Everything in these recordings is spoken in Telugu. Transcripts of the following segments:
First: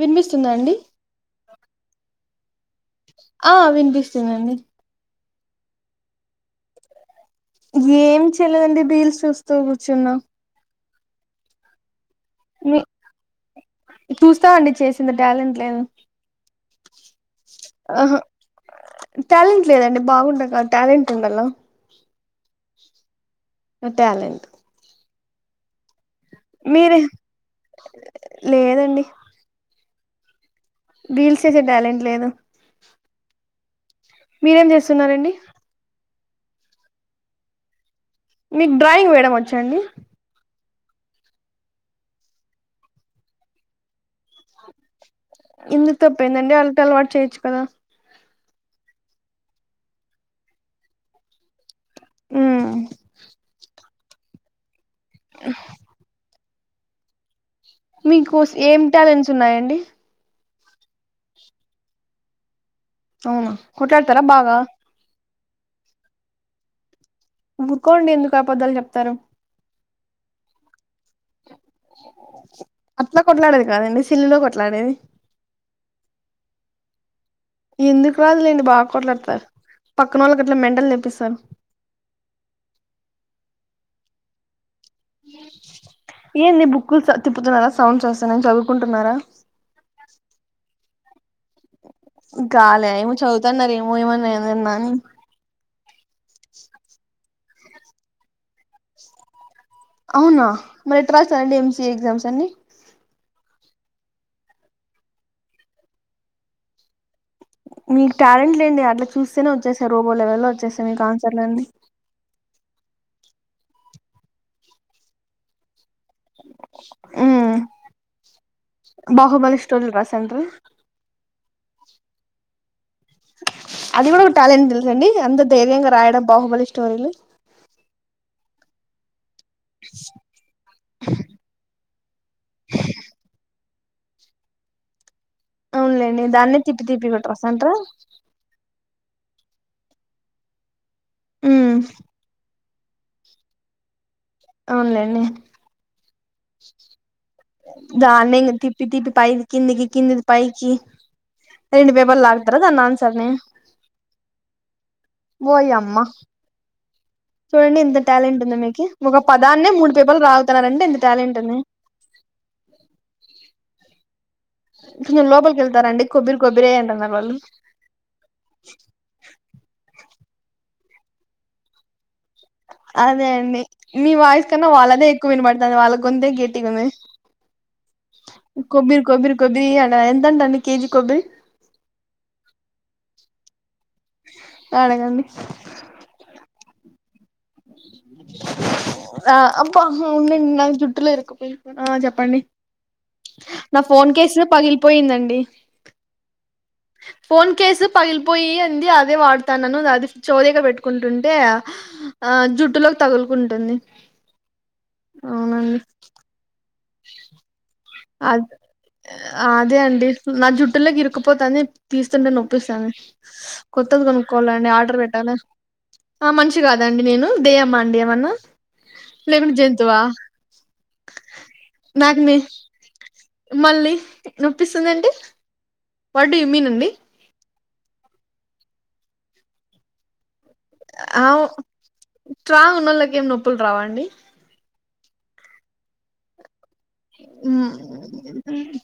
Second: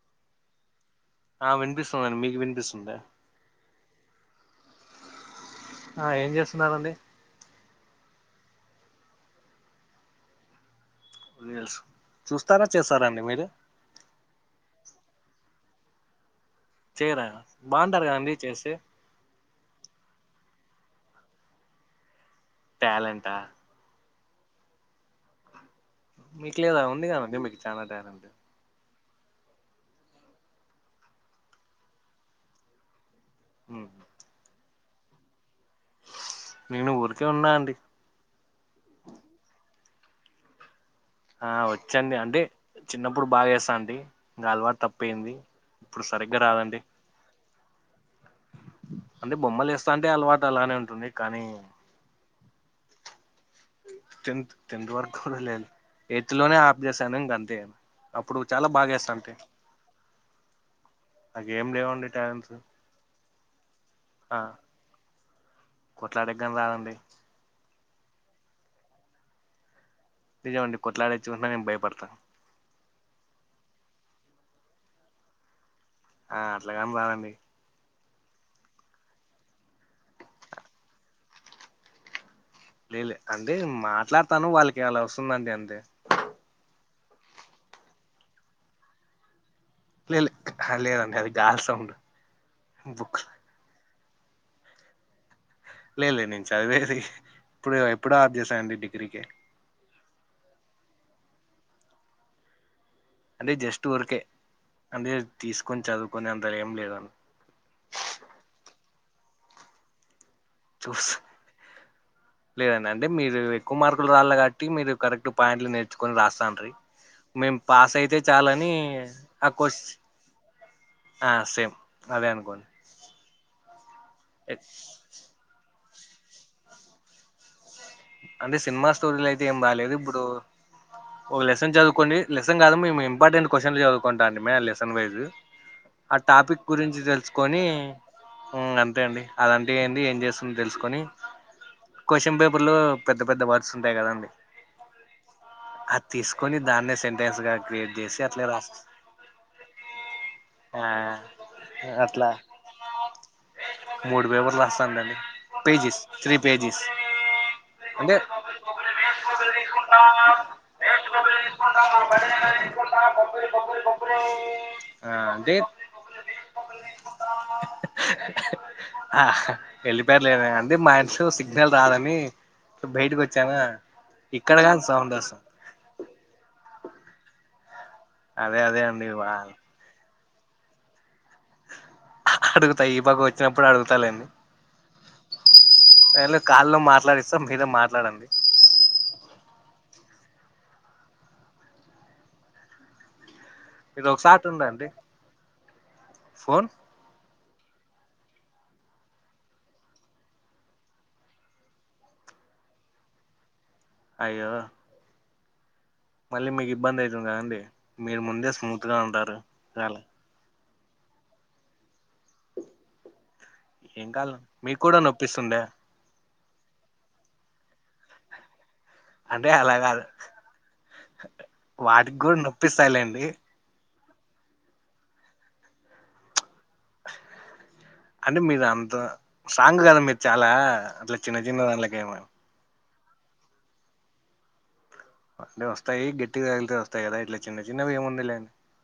వినిపిస్తుందఅండి ఆ వినిపిస్తుందండి మీకు వినిపిస్తుంద ఆ వినిపిస్తుందండి ఆ ఏం చేస్తున్నారండి ఏం చేయలేదు అండి రీల్స్ చూస్తూ కూర్చున్నా రీల్స్ చూస్తారా మీ చేస్తారా అండి మీరు చూస్తా అండి చేసేంత టాలెంట్ లేదు చేయరా బాగుంటారు ఆహా కదండి చేస్తే టాలెంట్ లేదండి బాగుండక టాలెంట్ ఉండాలా ట్యాలెంటా నో ట్యాలెంట్ మీకు లేవా మీరే ఉంది కదండి మీకు చాలా టాలెంట్ లేదండి రీల్స్ చేసే టాలెంట్ లేదు హ మీరేం చేస్తున్నారండి నేను ఊరికే అన్నా అండి మీకు డ్రాయింగ్ వేయడం వచ్చా అండి ఆ వచ్చండి అంటే చిన్నప్పుడు బాగా చేస్తా అండి నా అలవాటు తప్ అయిపోయింది ఎందుకు ఇప్పుడు సరిగ్గా తప్పేందండి అలట రాదండి అలవాటు చేయొచ్చు కదా అంటే బొమ్మలు ఏస్తా అంటే అలవాటు అలానే ఉంటుంది కానీ ఉమ్ టెన్త్ టెన్త్ వరకు లే ఎయిత్ లోనే ఆబ్జెసాను గంతే మీకు అప్పుడు చాలా ఏం టాలెంట్స్ బాగెస్తంటి ఉన్నాయండి నాకేం లేవండి టాలెంట్స్ అవునా కొట్లడతారా బాగా కొట్లాడగాన్ని రాదండి ఊరుకోండి ఎందుకు అపద్ధాలు చెప్తారు నిజంమండి కొట్లాడ వచ్చకున్నా నేను భయపడతా. అట్లా కొట్లాడేది కాదండి సిల్లుల్లో కొట్లాడేది ఆ అట్లగాని రాదండి ఎందుకు రాదులేండి బాగా కొట్లాడతారు పక్కన వాళ్ళకి అట్లా మెంటలు తెప్పిస్తారు లేలే అంటే మాట్లాడతాను వాళ్ళకి అలా వస్తుందండి అంతే ఏందీ బుక్కుల్ సద్దుతున్నారా సౌండ్స్ వస్తున్నాయి చదువుకుంటున్నారా లే లే ఆహా లేదండి అది గాలి సౌండ్ గాలా ఏమో బుక్ చదువుతన్నార ఏమో ఏమో ఏమన్న అని లే లే నేన్ చదివేది ఇప్పుడే గద్ ఎప్పుడో ఆప్ జేసానండి డిగ్రీకే అవునా మరి ఎట్రాసారండి ఎంసిఏ ఎగ్జామ్స్ అన్ని అంటే జస్ట్ వురికే అంటే తీస్కొన్ చదువుకునే అంత ఏం లేదు మీక్ టాలెంట్ లేండి అట్లా చూస్తేనే వచ్చేస్సాయ్ రోబో లెవెల్ లో వచ్చేస్సయ్ మీక్ ఆన్సర్ల్ అన్నీ లేదనండి మీరు ఎక్కువ్ మార్కుల్ రావల్లే గాట్టి మీరు కరెక్ట్ పాయింట్లు నే కొని రాస్తా ఉంటది ఉమ్ మేం పాస్ అయితే చాలని ఆకొ తుల్ ర సెంట్రు ఆ సెమ్ అదే అనుకోండి అది గుడా ఒక టాలెంట్ దెల్స అండి అంత ధైర్యంగా రాయడం బాహుబలి స్టోరీలు అంటే సినిమా స్టోరీలైతే ఏం బాలేదు ఇబ్బుడు ఒగ లెసెన్ జదువుకోండి లెసెన్ గాదు మేమ్ ఇంపార్టెంట్ క్వశన్లు జదువుకుంటాండి మే లెసెన్ వైజు ఆ అవునులేండి దాన్నే టాపిక్ తిప్పి గురించి తిప్పి కూడా దెల్సుకొని రాసాంటారా ఉ అంతే అండి అదంటే ఏండి ఏం జేస్తుంద్ దెల్సుకొని ఉ క్వశన్ పేపర్లో పెద్ద పెద్ద వర్డ్స్ ఉంటాయ్ కదండి అవున్ లేండి అద్ తీస్కొని దాన్నే సెంటెన్స్ గా క్రియేట్ చేసి దాన్నే అట్లే ఇగ రాస్ తిప్పి తిప్పి పైద్ కిందికి కిందిది పైకి ఆ రెండు పేపర్ల్ అట్లా లాగుతారా దాన్ ఆన్సర్ ని మూడు పేపర్లు రాస్తాందండి ఓయమ్మ పేజీస్ త్రీ పేజీస్ చూడండి ఇంత టాలెంట్ ఉంది మీకి ఒక పదాన్నే మూడు పేపర్లు లాగుతున్నారంటే ఇంత టాలెంట్ ఉంది [inaudible] మీరు అంటే లోపల్కేళ్తారండి కొబ్బరి కొబ్బరే అంటాన్నారు వాళ్ళు ఆ ఎళ్ళిపోయర్లే అండి మా ఇంట్లో సిగ్నల్ రాదని బయటకు అదే వచ్చానా అండి మీ వాయిస్ ఇక్కడ కన్న కాని వాళ్ళదే సౌండ్ ఎక్కువ వస్తుంది వినబడతంది వాళ్ళ గొంతే గేట్టిగుంది. అదే అదే కొబ్బిరి అండి కొబ్బిరి వా- కొబ్బిరి అన్నన ఎంతంట అండి కేజీ కొబ్బిరి అడుగుతా ఈ పక్క వచ్చినప్పుడ్ అడుగుతాలెండి అడగండి ఎళ్ళే కాల్లో మాట్లాడిస్తా మీరే మాట్లాడండి ఆ అబ్బా ఉండండి నా జుట్టులో ఇరుక్కుపోయింద్ ఆ చెప్పండి నా మీరు ఫోన్ కేసు ఒకసారి ఉండండి పగిలిపోయిందండి ఫోన్ ఫోన్ కేసు పగిలిపోయి అంది అదే వాడతానను అది చెవు దగ్గర పెట్టుకుంటుంటే ఆ జుట్టులోక్ తగుల్కుంటుంది అయ్యో అవునండి మళ్ళీ మీక్ ఇబ్బందైతుంది గదండి మీరు అది ముందే స్మూత్ గా ఉంటారు అదే చాలా అండి నా జుట్లులోకి ఇరుక్కుపోతంది తీస్తుంటే నొప్పేస్తాంది కొత్తది ఏం కాలం గొనుక్కోవాలండి మీకు కూడా ఆర్డర్ వెట్టాలె నొప్పిస్తుండే ఆ మన్షి గాద అండి నేను దెయ్యమా అండి ఏమన్న అంటే అలా గాదు నాకు వాటిక్ నే గుడ్ నొప్పిస్సలేండి మళ్ళీ నొప్పిస్సదంటే వాడ్ డు యూ మీన్ అండి అంటే మీరు అంత స్ట్రాంగ్ గదా మీర్ చాలా అట్లా చిన్న ఆవ్ చిన్న దాంట్లకి ఏమ స్ట్రాంగ్ ఉన్నోళ్ళకి ఏం నొప్పుల్ రావా అండి అంటే వస్తాయి గట్టిగాలితే వస్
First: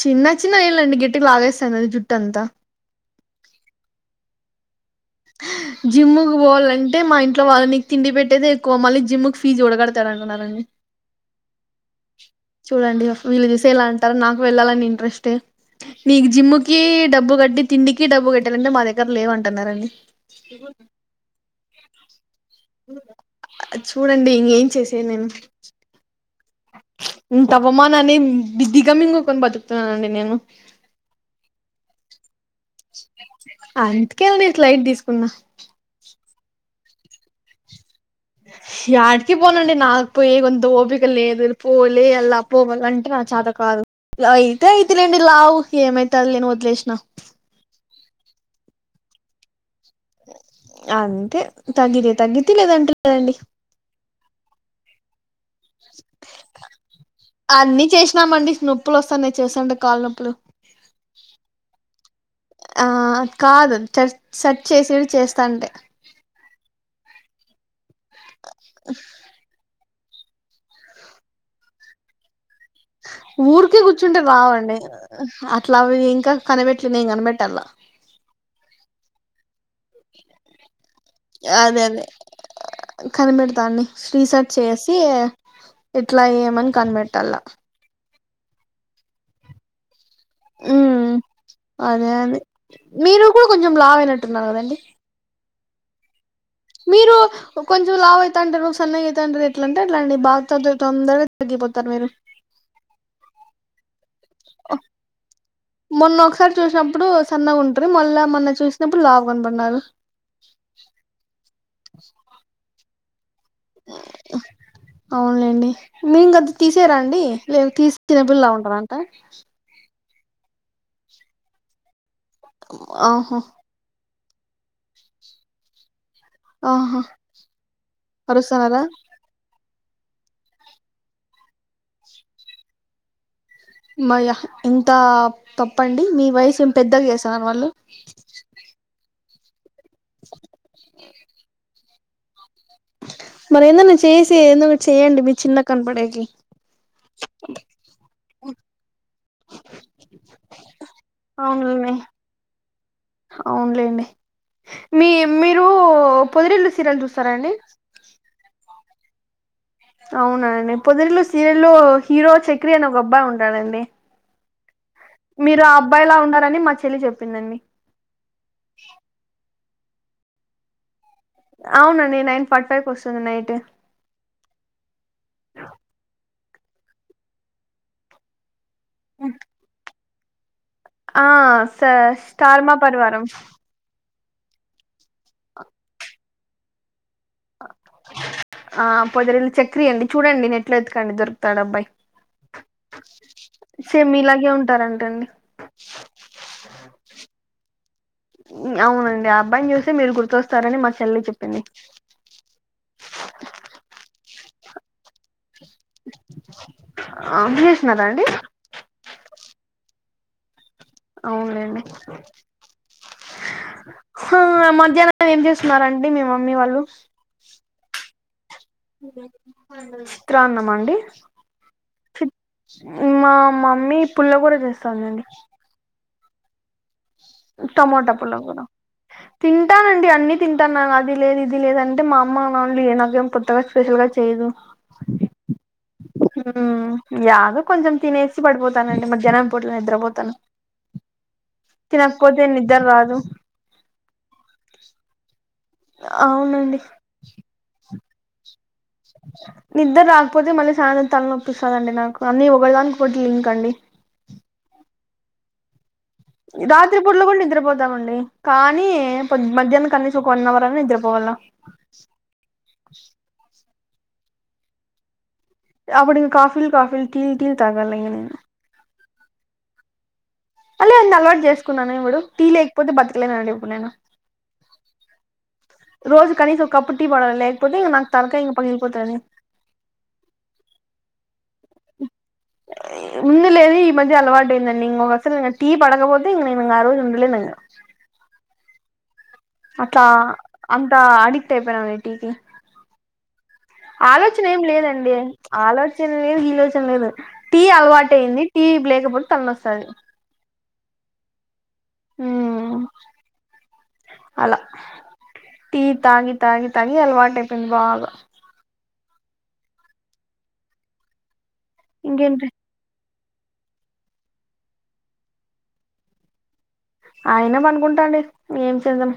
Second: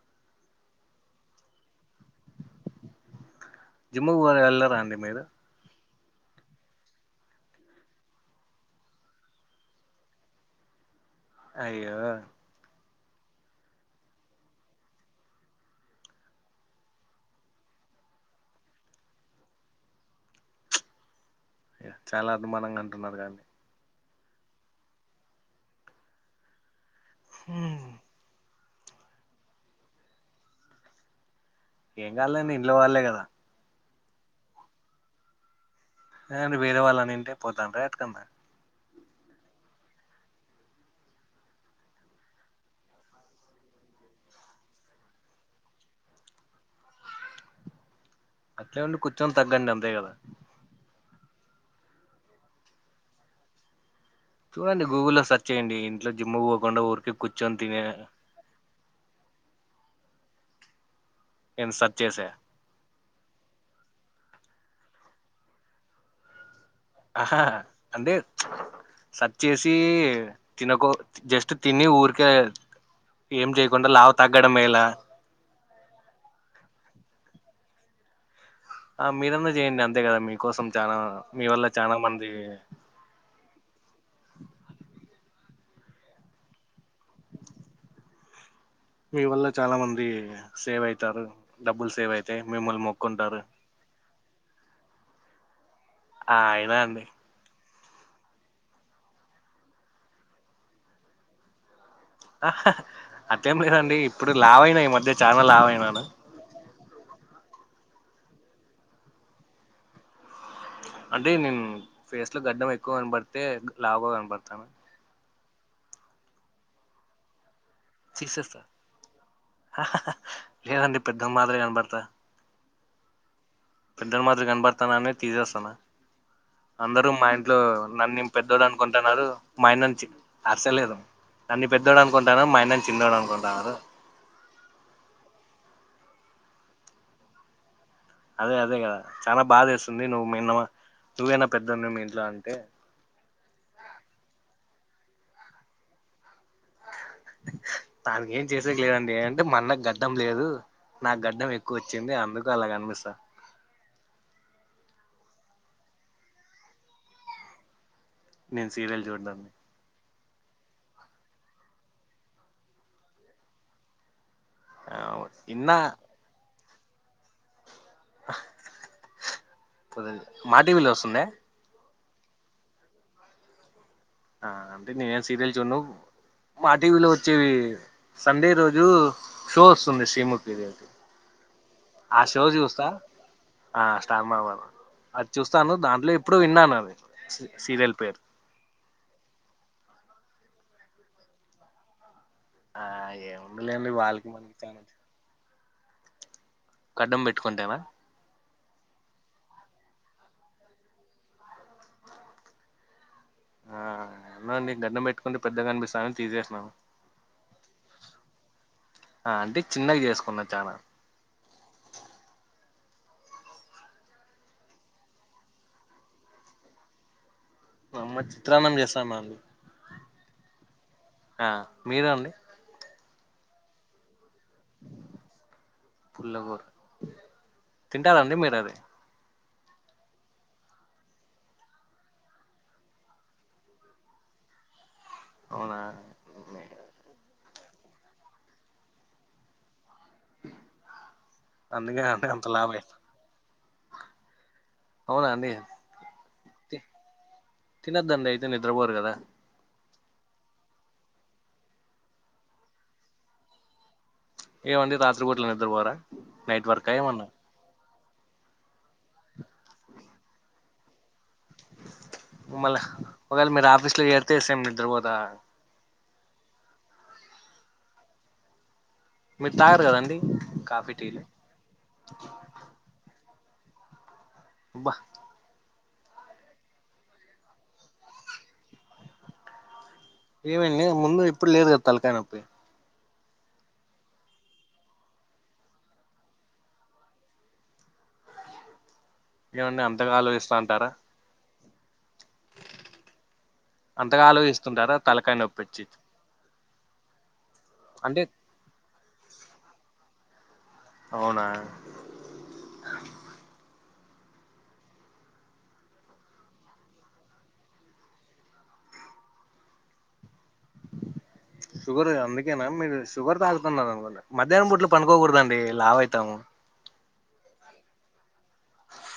చిన్న చిన్న ఎళ్ళండి గేట్టిగ లాగేస్తాంది అది జుట్టంతా జిమ్ము పో ఎల్లారా అండి మీరు ఇ జిమ్కు పోవాలంటే మా ఇంట్లోళ్ళీ నికి తిండి పెట్టేది ఎక్కువ మళ్ళీ జిమ్కి ఫీజు కూడా కడతారా అంటున్నారండి అయ్యో చూడండి వీళ్ళు చూస్తే ఎలా అంటారు నాకు వెళ్ళాలని ఇంట్రెస్ట్తే నీకి జిమ్ముకి డబ్బు కట్టి తిండికి డబ్బు కట్టాలంటే మా దగ్గర లేవంటన్నారండి ఈ పొద్ చాలా అనుమానంగా అంటున్నారు గా ఆ చూడండి ఇంగేమ్ చేసేది నేను ఇంత హ్మ్. అవమానాన్ని దిగ దిగమింగుకొని బతుకుతున్నానండి నేను ఏం కాలేండి ఇంట్లో వాళ్ళలే కదా అందుకే నేను ఇట్ల లైట్ తీసుకున్నా అదే అండి వేరే వాళ్ళని నింటే పోతంటే [unintelligible] యాడికి పోనండి నాకు పోయే అంత ఓపిక లేదు పోలే యాలా పోవాలంటే అంటే ఇగ చాత కాదు అయితే అయితేలేండి లావు ఏమైతాదిలే నీ వదిలేసినా అట్లే ఉండి కొంచం తగ్గండి అంతే కదా అంతే తగ్గితే తగ్గిది లేదంటే లేదండి చూడండి గూగుల్లో సెర్చ్ చేయండి ఇంట్లో జిమ్ముకి పోకుండా ఊరికే కూర్చొని తినే ఆ మండి స్నూప్ నోప్పులు వస్తాన్నాయి చేస్తుంటే కళ్ళ నొప్పులు నేను సెర్చ్ చేస ఆ కాదు చర్ సెర్చ్ చేసి చేస్తాంటే ఆహా అంటే స చేసి తినకో జస్ట్ తిని ఊరికే ఏం ఊరికే చేయకుండా లావు కూర్చుంటే తగ్గడం రావండి మేలా అట్లావి ఇంకా కనిపెట్లే నేను కనిపెట్టాల ఆ మీరన్నా చేయండి అంతే కదా మీకోసం చాలా మీ వల్ల చానా మంది కనిబేడతా అండి రీసెర్చ్ చేసి ఎట్లా ఏమని కనిపెట్టాల మీ వల్ల చాలా మంది సేవ్ ఉమ్ అయితారు డబ్బులు సేవ్ అయితాయి మిమ్మల్ని మొక్కుంటారు కొంచం లావైనట్టున్న కదండీ ఆ అండి మీరు కొంచెం లావ్ అయిత అంటారు సన్నగా అయిత అంటారు ఎట్లా అంటే అండి బాగా [unintelligible] తొందరగా తగ్గిపోతారు మీరు అట్లేం లేదండి ఇప్పుడు లావయినా ఈ మధ్య చానా లావైనాను మొన్న ఒకసారి చూసినప్పుడు సన్నగా ఉంటారు మళ్ళా మొన్న చూసినప్పుడు లావు కనపడినారు అంటే నేను ఫేస్ లో గడ్డం ఎక్కువ కనపడితే లావుగా కనబడతాను అవునులేండి మీరు గడ్ తీసేయరా అండి లేదా తీసేటప్పుడు చిన్న పిల్లల తీసేస్తా ఉంటారంట లేదండి పెద్ద మాదిరే కనపడతా ఆహా పెద్దలు మాదీరిగా కనపడతానా అనే తీసేస్తాను ఆహా అందరూ మా ఇంట్లో నన్నే పెద్దోడు అరుస్తున్నారా అనుకుంటున్నారు మా యన్నను చి అస్సలేదు నన్న పెద్దోడు అనుకుంటున్నారు మాయన్నని చిన్నోడు అనుకుంటున్నారు మయ్య ఏంత తప్పండి మీ వయసు ఏం పెద్దగా చేసావా వాళ్ళు అదే అదే కదా చాలా బాధేస్తుంది నువ్వు మీన్న నువ్వేనా పెద్దనా మీ ఇంట్లో అంటే మరి ఏందన్నా చేసి ఏందో ఒకటి చేయండి మీరు చిన్నగా కనపడేకి తానికి ఏం చేసేకి లేదండి అంటే మ అన్నకు గడ్డం లేదు నాకు గడ్డం ఎక్కువ అవునులే వచ్చింది అందుకు అలా కనిపిస్తోంది అవునులేండి మీ మీరు పొదిరిల్లు సీరియల్ చూస్తారా అండి నేను సీరియల్ చూద్దా అవునండి పొదరిల్లు సీరియల్ లో హీరో చక్రి అని ఒక అబ్బాయి ఉంటాడండి మీరు ఇన్న ఆ అబ్బాయిలా ఉండారని మా చెల్లి చెప్పిందండి మాటీవీలో వస్తుందా అవునండి నైన్ ఫార్టీ ఫైవ్ కి వస్తాది నైట్ ఆ అంటే నేనే సీరియల్ చూడను మా టీవీలో వచ్చేవి సండే రోజు షో వస్తుంది శ్రీముఖిది ఆ స ఆ షో స్టార్ మా చూస్తా పరివారం ఆ స్టార్మావర్ అది చూస్తాను దాంట్లో ఎప్పుడు విన్నాను అది సీ- సీరియల్ పేరు ఆ పొదరిల్లు చక్రి అండి చూడండి నెట్లో ఎతుకండి దొరుకుతాడు అబ్బాయి ఆ ఏముందిలేండి సేమ్ వాళ్ళకి మీలాగే మనకి చాలా ఉంటారంట అండి కడ్డం పెట్టుకుంటెవ అవునండి ఆ అబ్బాయిని చూసి మీరు గుర్తొస్తారని మా చెల్లి చెప్పింది ఆ అన్న నీ గడ్డం పెట్టుకుంటే పెద్దగా అనిపిస్తు తీసేసినాము ఆ! చేసినారా అండి ఆ అంటే చిన్నగా చేసుకున్నా చానా అవునులేండి హో మధ్యాహ్నం ఏం చేస్తున్నారండి మీ మమ్మీ వాళ్ళు మా అమ్మ చిత్రానం చే చిత్రా అన్నం అండి ఆ మీరు చి అండి మా మమ్మీ పుల్ల గురా చేస్తాందండి పుల్లగుర టొమోటా పుల్లగుర తింటానండి అన్ని తింటాను అది లేదు ఇది లేదు అంటే మా అమ్మ వాళ్ళు ఏ నాకేం కొత్తగా స్పెషల్ గా చేయదు అవునా హు యాదో కొంచెం తినేసి పడిపోతానండి మధ్యాహ్నం పూట నిద్రపోతాను అందుకే తినకపోతే అంత లావు నిద్ర అయితుంది రాదు అవునా అండి అవునండి తిన్నొద్దు అండి నిద్రపోరా నిద్దర రాకపోతే మళ్ళీ సాయంత్రం తలనొప్పి వస్తాదండి నాకు అన్నీ ఒకడానికి ఒకటి లింక్ అండి ఏమండీ రాత్రిపూట్ల నిద్రపోరా నైట్ వర్కా రాత్రి పూడ్లో ఏమన్నా కూడా నిద్రపోతామండి కానీ పో మధ్యాహ్నం కనీసం ఒక వన్ అవర్ అన్నా నిద్రపోవాళ్ల మళ్ళ ఒకవేళ మీరు ఆఫీస్ లో చేరితే సేమ్ నిద్రపోతారా అప్పుడు కాఫీలు కాఫీలు టీలు టీలు తాగాలి ఇంగ నేను మీరు తాగరు కదండీ అలెండి అలవాటు చేసుకున్నాను ఇప్పుడు టీ లేకపోతే బతకలేనండి ఇప్పుడు నేను అబ్బా రోజు కనీసం ఒక కప్పు టీ పడలేకపోతే నాకు ఇంగ తలకాయ పగిలిపోతది ఏమండి ముందు ఇప్పుడు లేదు కదా తలకాయ నొప్పి ముందులేదు ఈ మధ్య అలవాటు అయిందండి ఇంగ అసలు ఇంగ టీ పడకపోతే ఇంగ ఆ రోజు ఉండలేనండి ఇగ ఏమండి అట్లా అంతగా ఆలోచిస్తా అంటారా అంత అడిక్ట్ అయిపోయినా [unintelligible] అంతగా ఆలోచన ఏం ఆలోచిస్తుంటారా లేదండి తలకాయ నొప్పిచ్చి ఆలోచన లేదు గీలోచన లేదు టీ అలవాటు అంటే అయ్యంది టీ లేకపోతే తల నొస్తది అవునా ఉ అలా టీ తాగి తాగి తాగి అలవాటైపోయింది బాగ షుగర్ ఇంకేంటి అందుకేనా [unintelligible] షుగర్ తగుతున్నారు అనుకుంటా మధ్యనం పూట్ల పనుకోకూడదండి లావు అయితాము అయినా పనుకుంటా అండి ఏం చేద్దాం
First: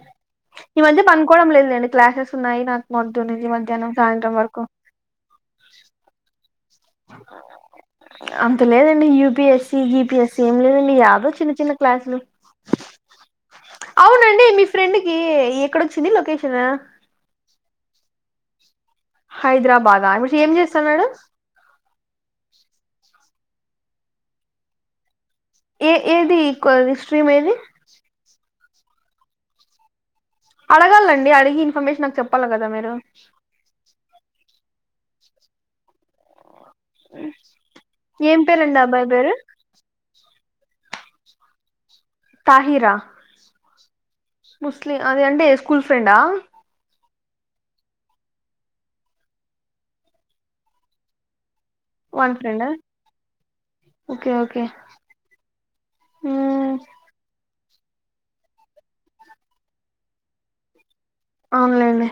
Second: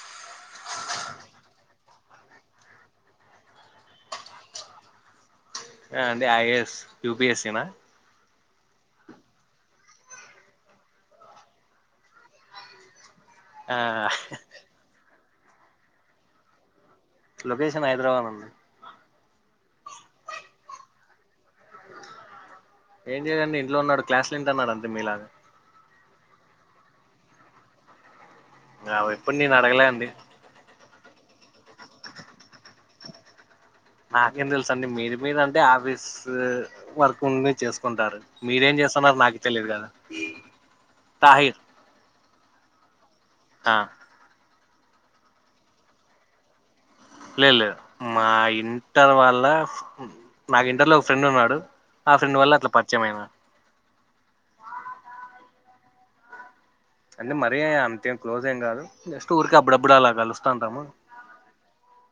ఈ మధ్య పనుకోవడం లేదు లేండి క్లాసెస్ ఉన్నాయి నాకు పొద్దునచి మధ్యాహ్నం సాయంత్రం వరకు అండి ఐఏఎస్ [unintelligible] అంత లేదండి యూపిఎస్సి జీపిఎస్సి ఏం లేదండి యాదో చిన్న చిన్న క్లాసులు ఆ అవునండి మీ ఫ్రెండ్కి ఎక్కడొచ్చింది లొకేషన్ లొకేషన్ హైదరాబాద్ [unintelligible] హైదరాబాద [inaudible] ఏం చేస్తాన్నాడు ఏం [unintelligible] ఇంట్లో ఉన్నాడు క్లాస్ లో [unintelligible] అన్నా అంతే మీ లాగా ఏ ఏది [unintelligible] ఏది అవి ఎప్పుడు నేను అడగలే అండి అడగళ్ళండి అడిగి ఇన్ఫర్మేషన్ నాకు చెప్పాల్ల కదా మీరు నాకేం తెలుస అండి మీరు [unintelligible] అంటే ఆఫీస్ వర్కు ఉండి చేసుకుంటారు, ఏం మీరేం పేరండి ఆ అబ్బాయి చేస్తున్నారు పేరు నాకు తెలియదు కదా [unintelligible] తాహిర ఆ ముస్లి అదే అంటే ఏ స్కూల్ ఫ్రెండ లేదు లేదు మా ఇంటర్ వాళ్ళ, నాకు ఇంటర్లో ఒక ఫ్రెండ్ ఉన్నాడు. ఆ వాళ్ళ వల్ల ఫ్రెండ్ అట్లా పరిచయం అయినా ఓకే ఓకే అంటే మరీ అంతేం క్లోజ్ ఏం గాదు జస్ట్ ఊరికే అప్పుడప్పుడు అల కలుస్తంటాము అవునులేండి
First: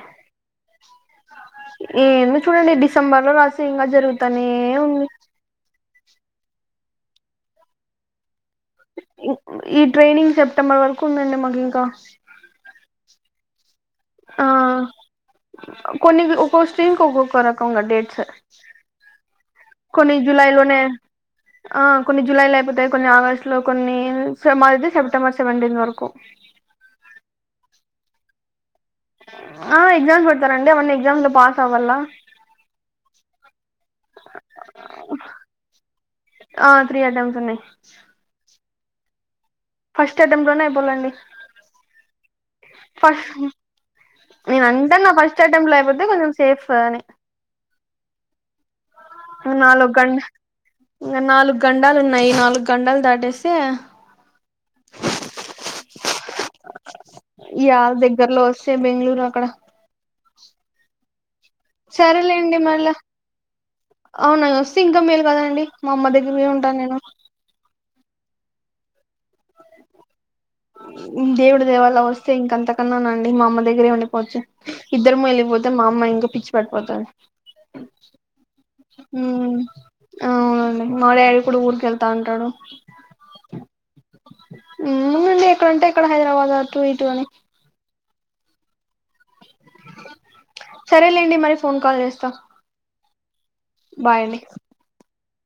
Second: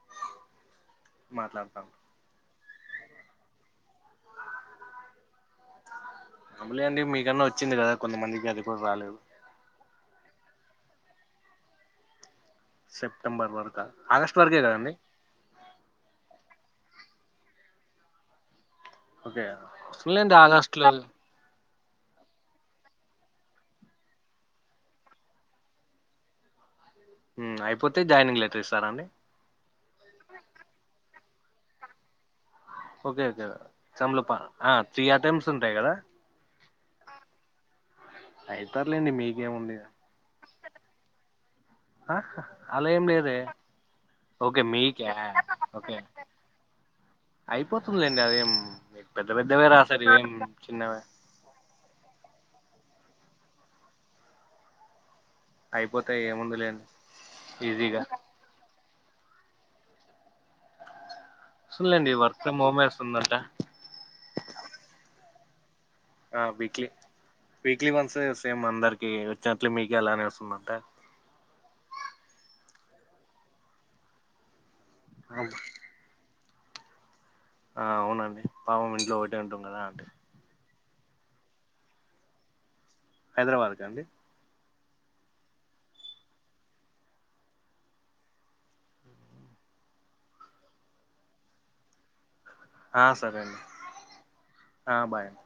మాట్లాడతాము ఏందో చూడండి డిసెంబర్ లో రాస్తే ఇంకా జరుగుతనే ఉంది [unintelligible] అండి మీకన్నా వచ్చింది కదా కొంతమందికి అది గూడా రాలేదు ఈ ట్రైనింగ్ సెప్టెంబర్ వరకు ఉందండి మాకు ఇంకా సెప్టెంబర్ వరక ఆ ఆగస్ట్ వరకే ఆ కదండి కొన్ని ఒక్కొ [unintelligible] కి ఒక్కొక్క రకంగా డేట్స్ కొన్ని [unintelligible] జూలై లోనే ఆగాస్ట్లో ఆ కొన్ని జులై లో అయిపోతాయి, కొన్ని ఆగస్టు లో కొన్ని సెప్టెంబర్ సెవెంటీన్ వరకు ఊ అయిపోతే జాయినింగ్ లెటర్ ఇస్తారా అండి ఆ ఎగ్జామ్స్ పెడతారండి అవన్ని ఎగ్జామ్ లో పాస్ అవ్వల్లా ఓకే ఓకే [unintelligible] హా త్రీ ఐటెమ్స్ ఉంటాయి కదా ఆ త్రీ అటెంప్ట్స్ ఉన్నాయి అయితారులేండి మీకేముంది ఇగ ఫస్ట్ అటెంప్ట్ లోనే అయిపోలండి ఆ అలా ఏం లేదే ఓకే నేను అంటాన్న మీక్యా ఫస్ట్ అటెంప్ట్ లో ఓకే అయిపోతే కొంచెం సేఫ్ అని అయిపోతుంది లేండి అదేం మీకు పెద్ద పెద్దవే నాలుగు రాసావే గంట ఏం చిన్నవే [unintelligible] నాలుగు గండాలు ఉన్నాయి నాలుగు గండాలు దాటేస్తే అయిపోతాయి ఏముందు లేండి ఈజీగ త్ బెంగళూరు అక్కడ వస్తులేండి వర్క్ సరేలేండి ఫ్రమ్ హోమ్ యే మళ్ళా వస్తుందంట అవునా వస్తే ఇంకా మేలు కదండి మా అమ్మ ఆ దగ్గరే ఉంటాను వీక్లీ నేను వీక్లీ వన్స్ సేమ్ అందరికి వచ్చినట్లు మీకు అలానే వస్తుందంట దేవుడి దయ వల్ల వస్తే ఇంక అంతకన్నా నా అండి మా అమ్మ దగ్గరే ఉండిపోవచ్చు ఇద్దరము వెళ్ళిపోతే మా అమ్మ ఇంకా పిచ్చి పట్టిపోతాది ఆ అవునండి పాపం ఇంట్లో ఒకటే ఉమ్ ఉంటుంది కదా అంటి అవునండి మా డాడీ కూడా ఊరికేళ్తా ఉంటాడు హైదరాబాద్ క అండి ఏముందండి ఎక్కడంటే అక్కడ హైదరాబాద్ అటూ ఇ టూ అని సరేలేండి మరి ఫోన్ కాల్ చేస్తా ఆ సరే అండి బాయ్ అండి ఆ బాయ్ అండి